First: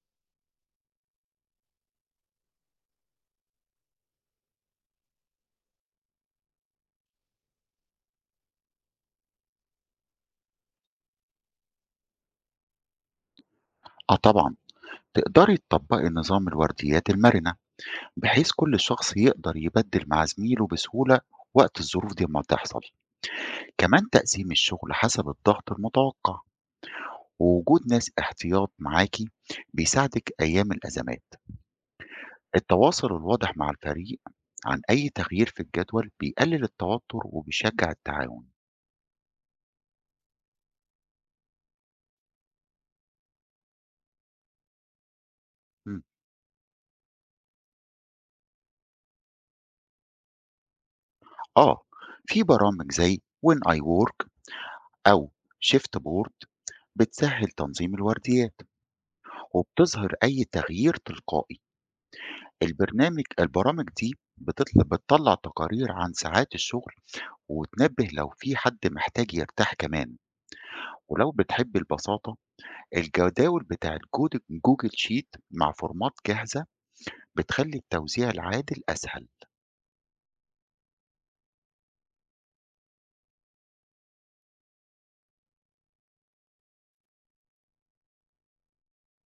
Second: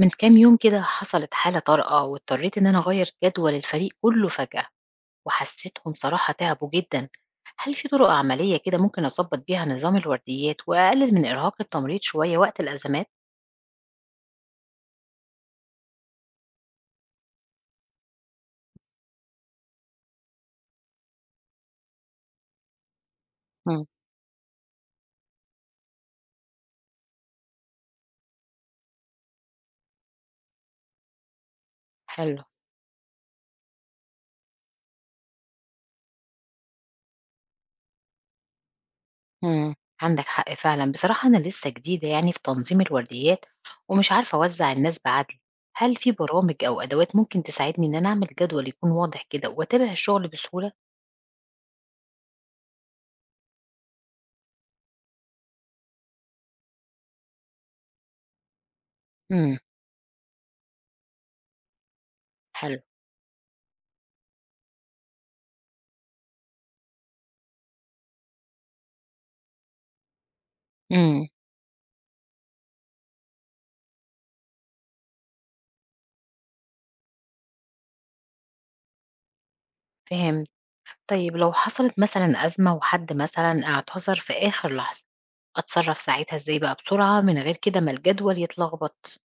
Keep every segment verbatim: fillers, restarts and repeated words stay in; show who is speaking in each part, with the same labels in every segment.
Speaker 1: من كام يوم كده حصلت حالة طارئة واضطريت إن أنا أغير جدول الفريق كله فجأة. وحسيتهم صراحة تعبوا جدا. هل في طرق عملية كده ممكن أظبط بيها نظام الورديات وأقلل من إرهاق التمريض شوية وقت الأزمات؟
Speaker 2: آه طبعًا، تقدري تطبّقي نظام الورديات المرنة، بحيث كل شخص يقدر يبدِّل مع زميله بسهولة وقت الظروف دي أمّا تحصل.
Speaker 1: مم.
Speaker 2: كمان تقسيم الشغل حسب الضغط المتوقّع، ووجود ناس احتياط معاكِ بيساعدِك أيام الأزمات.
Speaker 1: حلو.
Speaker 2: التواصل الواضح مع الفريق عن أي تغيير في الجدول بيقلل التوتر وبيشجّع التعاون.
Speaker 1: مم. عندك حق فعلا، بصراحة أنا لسه جديدة يعني في تنظيم الورديات ومش عارفة أوزع الناس بعدل. هل
Speaker 2: إمم،
Speaker 1: في برامج أو أدوات ممكن تساعدني إن أنا أعمل جدول يكون واضح كده وأتابع الشغل بسهولة؟
Speaker 2: آه، في برامج زي when I work أو shift board بتسهّل تنظيم الورديات.
Speaker 1: مم.
Speaker 2: وبتظهر أي تغيير تلقائي.
Speaker 1: حلو.
Speaker 2: البرنامج البرامج دي بتطل- بتطلع تقارير عن ساعات الشغل وتنبه لو في حد محتاج يرتاح كمان.
Speaker 1: مم.
Speaker 2: ولو بتحب البساطة، الجداول بتاع الجود- جوجل شيت مع فورمات جاهزة بتخلي التوزيع العادل أسهل.
Speaker 1: فهمت. طيب لو حصلت مثلًا أزمة وحد مثلًا اعتذر في آخر لحظة، أتصرّف ساعتها إزاي بقى بسرعة من غير كده ما الجدول يتلخبط؟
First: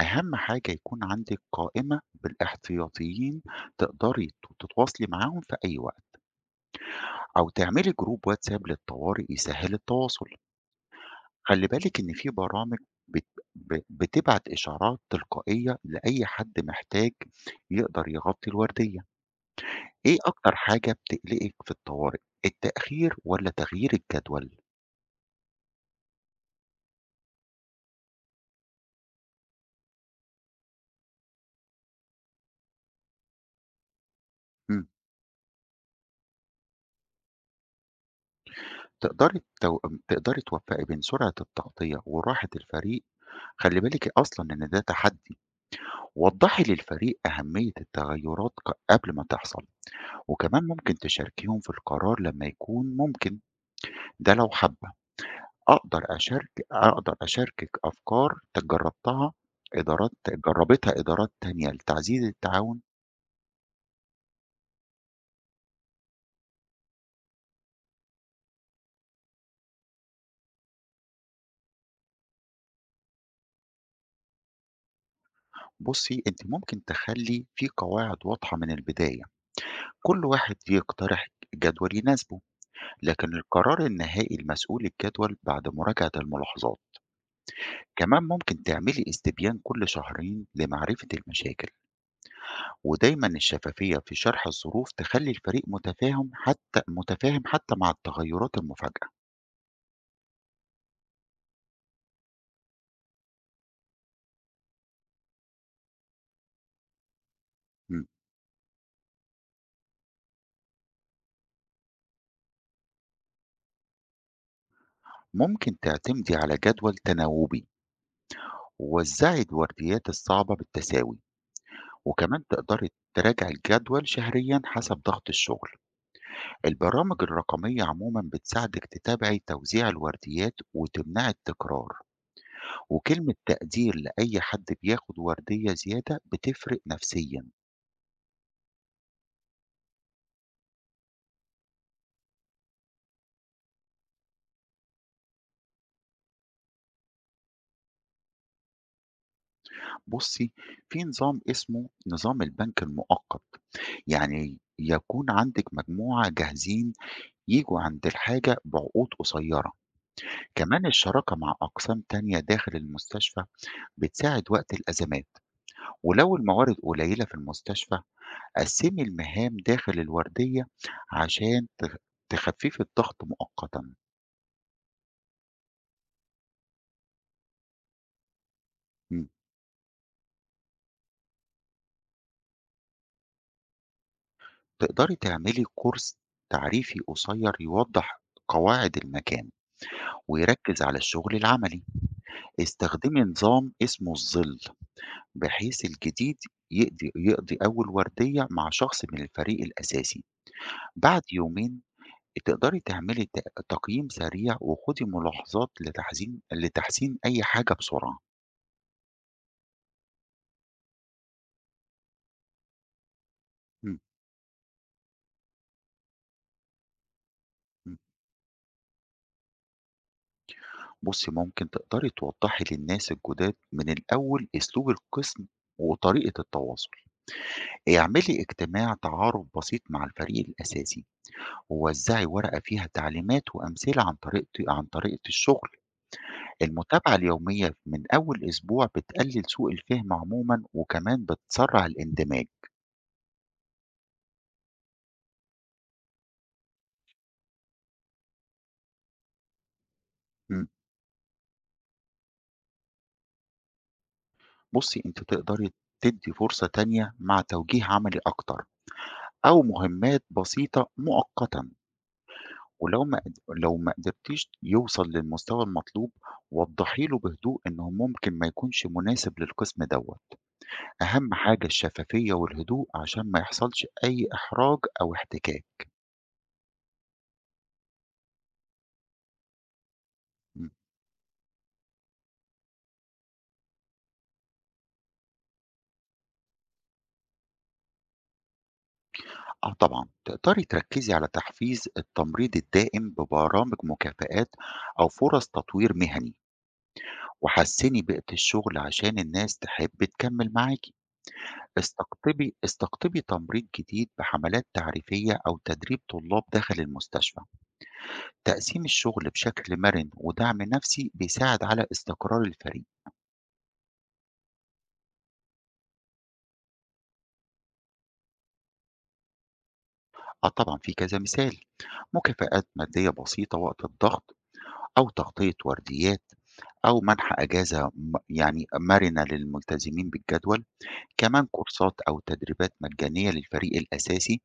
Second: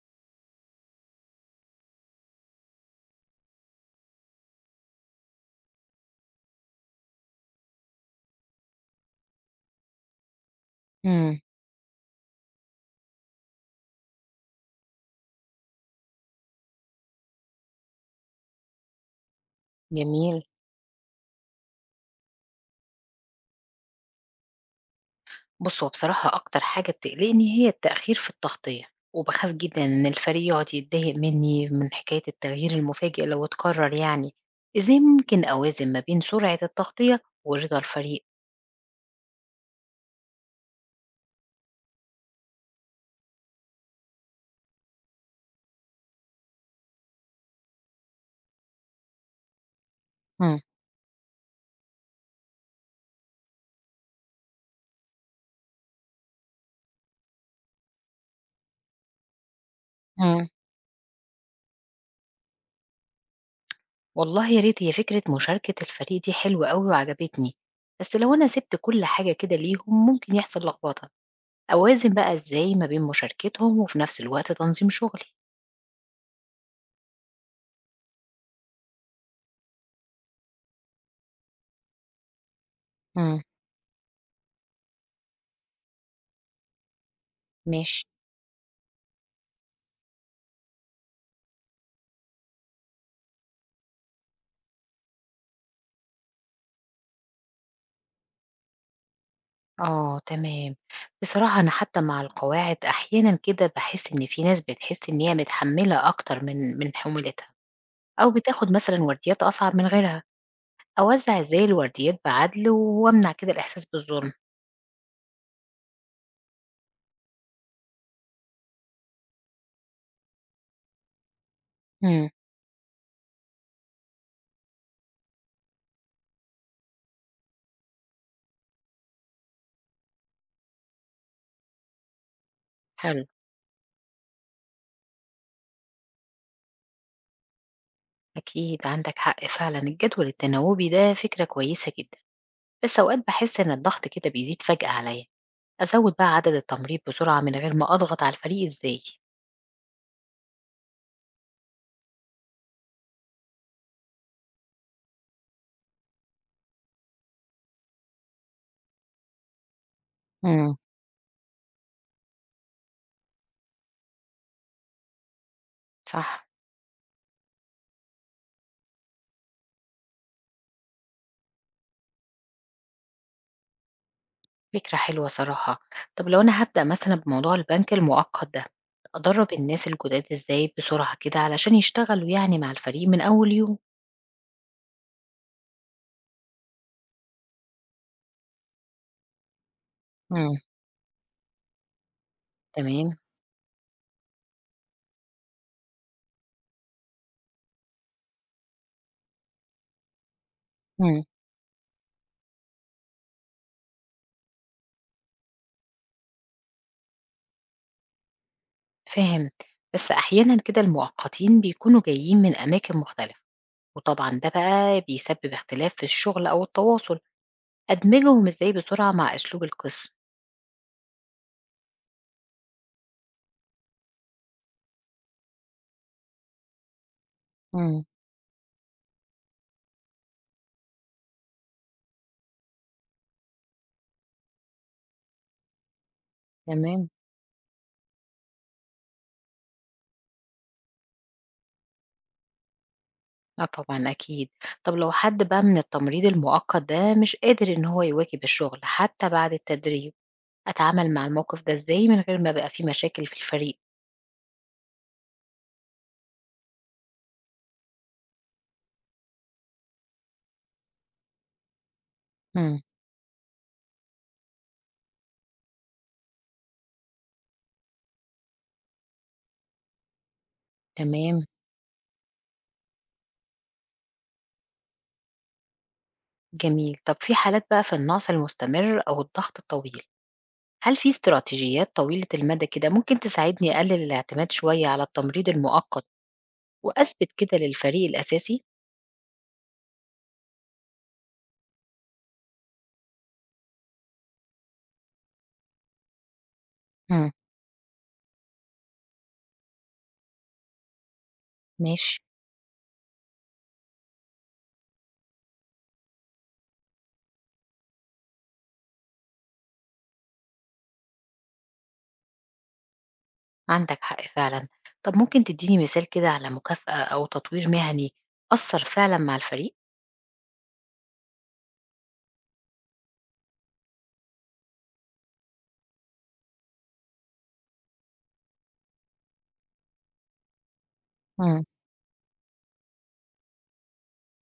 Speaker 2: أهم حاجة يكون عندك قائمة بالاحتياطيين، تقدري تتواصلي معاهم في أي وقت، أو تعملي جروب واتساب للطوارئ يسهل التواصل.
Speaker 1: إمم.
Speaker 2: خلّي بالِك إن في برامج بت ب بتبعت إشعارات تلقائية لأي حد محتاج يقدر يغطي الوردية. إيه
Speaker 1: جميل.
Speaker 2: أكتر حاجة بتقلقِك في الطوارئ، التأخير والّا تغيير الجدول؟
Speaker 1: بُص، هو بصراحة أكتر حاجة بتقلقني هي التأخير في التغطية، وباخاف جدًا إن الفريق يقعد يتضايق مني من حكاية التغيير المفاجئ لو اتكرر يعني.
Speaker 2: إمم،
Speaker 1: إزاي ممكن أوازن ما بين سرعة التغطية ورضا الفريق؟
Speaker 2: تقدري تو تقدري توفّقي بين سرعة التغطية وراحة الفريق. خلّي بالِك أصلًا إن ده تحدي، وضّحي للفريق أهمية التغيرات ق قبل ما تحصل،
Speaker 1: إمم.
Speaker 2: وكمان ممكن تشاركيهم في القرار لمّا يكون ممكن، ده لو حابة. أقدر أشارك أقدر أشاركِك أفكار ت جرّبتها إدارات
Speaker 1: إمم.
Speaker 2: جرّبتها إدارات تانية لتعزيز التعاون.
Speaker 1: والله يا ريت، هي فكرة مشاركة الفريق دي حلوة أوي وعجبتني. بس لو أنا سبت كل حاجة كده ليهم ممكن يحصل لخبطة. أوازن بقى إزاي ما بين مشاركتهم وفي نفس الوقت تنظيم شغلي؟
Speaker 2: بُصّي، أنتِ ممكن تخلّي في قواعد واضحة من البداية، كل واحد يقترح جدول يناسبه، لكن
Speaker 1: امم.
Speaker 2: القرار النهائي لمسؤول الجدول بعد مراجعة الملاحظات.
Speaker 1: ماشي.
Speaker 2: كمان ممكن تعملي استبيان كل شهرين لمعرفة المشاكل، ودايمًا الشفافية في شرح الظروف تخلّي الفريق متفاهم حتى متفاهم حتى مع التغيرات المفاجئة.
Speaker 1: آه تمام. بصراحة أنا حتى مع القواعد أحيانا كده بحس إن في ناس بتحس إن هي متحملة أكتر من من حمولتها.
Speaker 2: إمم.
Speaker 1: أو بتاخد مثلا ورديات أصعب من غيرها. أوزع إزاي الورديات بعدل وأمنع كده الإحساس بالظلم؟
Speaker 2: ممكن تعتمدي على جدول تناوبي ووزعي الورديات الصعبة بالتساوي.
Speaker 1: امم.
Speaker 2: وكمان تقدري تراجعي الجدول شهريا حسب ضغط الشغل. البرامج الرقمية عموما بتساعدك تتابعي توزيع الورديات وتمنعي التكرار.
Speaker 1: حلو.
Speaker 2: وكلمة تقدير لأي حد بياخد وردية زيادة بتفرق نفسيا.
Speaker 1: أكيد عندك حق فعلا، الجدول التناوبي ده فكرة كويسة جدا. بس أوقات بحس إن الضغط كده بيزيد فجأة عليا. أزود بقى عدد التمريض بسرعة من غير ما أضغط على الفريق إزاي؟
Speaker 2: بصي، في نظام اسمه نظام البنك المؤقت، يعني يكون عندك مجموعة جاهزين يجوا عند الحاجة بعقود قصيرة.
Speaker 1: امم.
Speaker 2: كمان الشراكة مع أقسام تانية داخل المستشفى بتساعد وقت الأزمات. ولو
Speaker 1: صح.
Speaker 2: الموارد قليلة في المستشفى، قسمي المهام داخل الوردية عشان تخ- تخففي الضغط مؤقتا.
Speaker 1: فكرة حلوة صراحة. طب لو أنا هبدأ مثلا بموضوع البنك المؤقت ده،
Speaker 2: مم.
Speaker 1: أدرب الناس الجداد إزاي بسرعة كده علشان يشتغلوا يعني مع الفريق من أول يوم؟
Speaker 2: تقدري تعملي كورس تعريفي قصير يوضح قواعد المكان
Speaker 1: امم.
Speaker 2: ويركز على الشغل العملي.
Speaker 1: تمام.
Speaker 2: استخدمي نظام اسمه الظل، بحيث الجديد يقضي, يقضي أول وردية مع شخص من الفريق الأساسي. بعد
Speaker 1: امم.
Speaker 2: يومين تقدري تعملي ت تقييم سريع وخُدي ملاحظات لتحزين لتحسين أي حاجة بسرعة.
Speaker 1: فاهم. بس أحيانا كده المؤقتين بيكونوا جايين من أماكن مختلفة.
Speaker 2: إمم،
Speaker 1: وطبعًا ده بقى بيسبب اختلاف في الشغل أو التواصل.
Speaker 2: إمم.
Speaker 1: أدمجهم إزاي بسرعة مع أسلوب القسم؟
Speaker 2: بُصّي، ممكن تقدري توضّحي للناس الجُداد من الأول أسلوب القسم وطريقة التواصل.
Speaker 1: امم.
Speaker 2: اعملي اجتماع تعارُف بسيط مع الفريق الأساسي ووزّعي ورقة فيها تعليمات وأمثلة عن طريقة عن طريقة الشُغل.
Speaker 1: تمام.
Speaker 2: المتابعة اليومية من أول أسبوع بتقلِّل سوء الفهم عمومًا وكمان بتسرّع الاندماج.
Speaker 1: آه طبعًا أكيد. طب لو حد بقى من التمريض المؤقت ده مش قادر إن هو يواكب الشغل حتى بعد التدريب،
Speaker 2: إمم.
Speaker 1: أتعامل مع الموقف ده إزاي من غير ما يبقى في مشاكل في الفريق؟
Speaker 2: بُصّي، أنتِ تقدري تدّي فرصة تانية مع توجيه عملي أكتر أو مهمات بسيطة مؤقتًا.
Speaker 1: امم.
Speaker 2: ولو ما قد لو ما قدرتيش يوصل للمستوى المطلوب، وضّحي له بهدوء إنه ممكن ما يكونش مناسب للقسم دوّة. أهم
Speaker 1: تمام.
Speaker 2: حاجة الشفافية والهدوء عشان ما يحصلش أي إحراج أو احتكاك.
Speaker 1: جميل. طب في حالات بقى في النقص المستمر أو الضغط الطويل،
Speaker 2: إمم،
Speaker 1: هل في استراتيجيات طويلة المدى كده ممكن تساعدني أقلل الاعتماد شوية على التمريض المؤقت وأثبت كده للفريق الأساسي؟
Speaker 2: آه طبعًا، تقدري تركّزي على تحفيز التمريض الدائم ببرامج مكافآت أو فرص تطوير مهني.
Speaker 1: إمم.
Speaker 2: وحسّني بيئة الشغل عشان الناس تحب تكمّل معاكِ.
Speaker 1: ماشي.
Speaker 2: استقطبي استقطبي تمريض جديد بحملات تعريفية أو تدريب طلاب داخل المستشفى. تقسيم الشغل بشكل مَرِن ودعم نَفْسي بيساعد على استقرار الفريق.
Speaker 1: عندك حق فعلًا. طب ممكن تدّيني مثال كده على مكافأة أو تطوير مهني أثّر فعلًا مع الفريق؟
Speaker 2: آه طبعًا، في كذا مثال. مكافآت مادية بسيطة وقت الضغط أو تغطية ورديات أو منح أجازة م يعني مَرِنة للملتزمين بالجدول. كمان
Speaker 1: إمم.
Speaker 2: كورسات أو تدريبات مجانية للفريق الأساسي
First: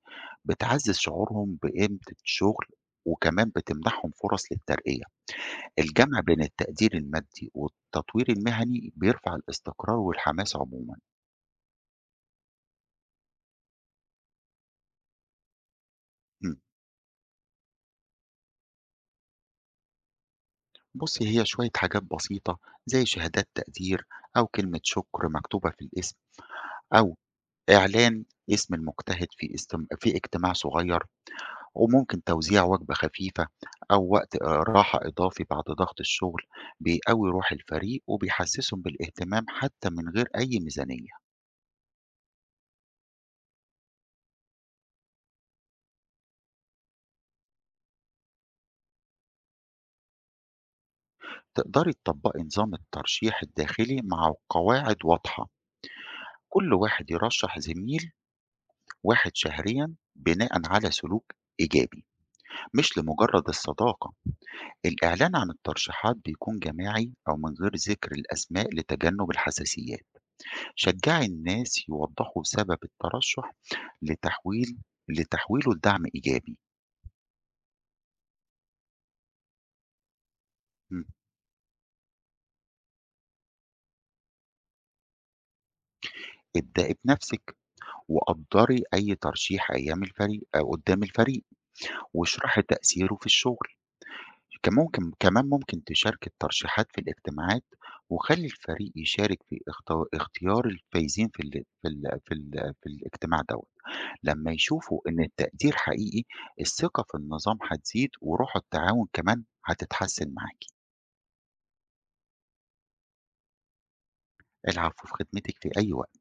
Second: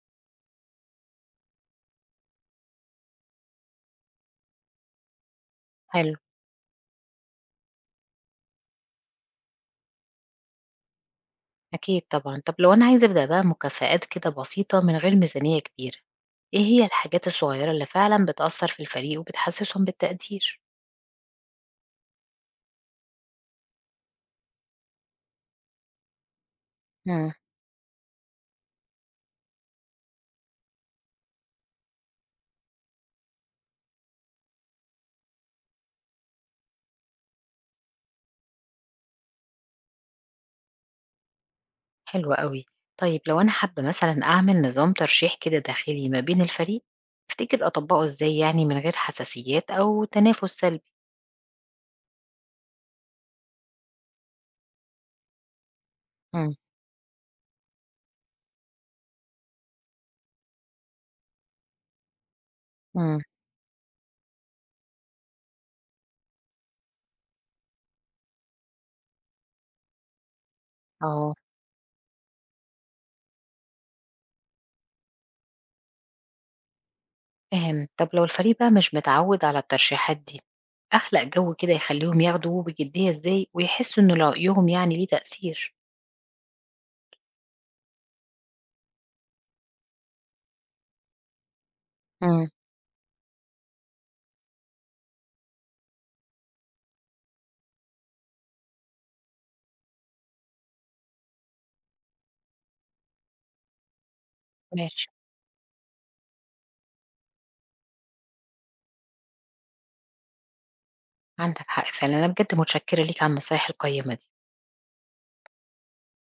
Speaker 2: بتعزز شعورهم بقيمة الشغل وكمان بتمنحهم فرص للترقية.
Speaker 1: حلو.
Speaker 2: الجمع بين التقدير المادي والتطوير المهني بيرفع الاستقرار والحماس عموما.
Speaker 1: أكيد طبعًا. طب لو أنا عايزة أبدأ بقى مكافآت كده بسيطة من غير ميزانية كبيرة،
Speaker 2: مم.
Speaker 1: إيه هي الحاجات الصغيرة اللي فعلًا بتأثّر في الفريق وبتحسّسهم بالتقدير؟
Speaker 2: بصي، هي شوية حاجات بسيطة زي شهادات تقدير أو كلمة شكر مكتوبة في الاسم، أو
Speaker 1: إمم.
Speaker 2: إعلان اسم المجتهد في استم... في اجتماع صغير. وممكن توزيع وجبة خفيفة أو وقت آه، راحة إضافي بعد ضغط الشغل. بيقوي روح الفريق وبيحسسهم بالاهتمام حتى من غير أي ميزانية.
Speaker 1: حلو أوي. طيب لو أنا حابة مثلًا أعمل نظام ترشيح كده داخلي ما بين الفريق، تفتكر أطبّقه إزاي يعني من غير حساسيات أو تنافس سلبي؟
Speaker 2: تقدري تطبقي نظام الترشيح الداخلي مع قواعد واضحة،
Speaker 1: إمم.
Speaker 2: كل واحد يرشح زميل واحد شهريا بناء على سلوك إيجابي، مش
Speaker 1: إمم.
Speaker 2: لمجرد الصداقة. الإعلان عن الترشيحات بيكون جماعي أو من غير ذكر الأسماء لتجنب الحساسيات. شجعي
Speaker 1: آه.
Speaker 2: الناس يوضحوا سبب الترشح لتحويل لتحويله لدعم إيجابي.
Speaker 1: فاهم. طب لو الفريق بقى مش متعود على الترشيحات دي،
Speaker 2: مم.
Speaker 1: أخلق جو كده يخليهم ياخدوه بجدية إزاي ويحسوا إن رأيهم يعني ليه تأثير؟
Speaker 2: ابدأي بنفسك وقدري أي ترشيح أيام الفريق أو قدام الفريق
Speaker 1: امم.
Speaker 2: واشرحي تأثيره في الشغل. كان ممكن كمان ممكن تشاركي الترشيحات في الاجتماعات، وخلي الفريق يشارك في اخت- اختيار الفايزين في ال في ال في, ال في الاجتماع دوت. لما يشوفوا
Speaker 1: ماشي، ماشي.
Speaker 2: إن التقدير حقيقي، الثقة في النظام هتزيد وروح التعاون كمان هتتحسن معاكي.
Speaker 1: عندك حق فعلا، أنا بجد متشكرة ليك على النصايح القيمة دي.
Speaker 2: العفو، في خدمتِك في أي وقت.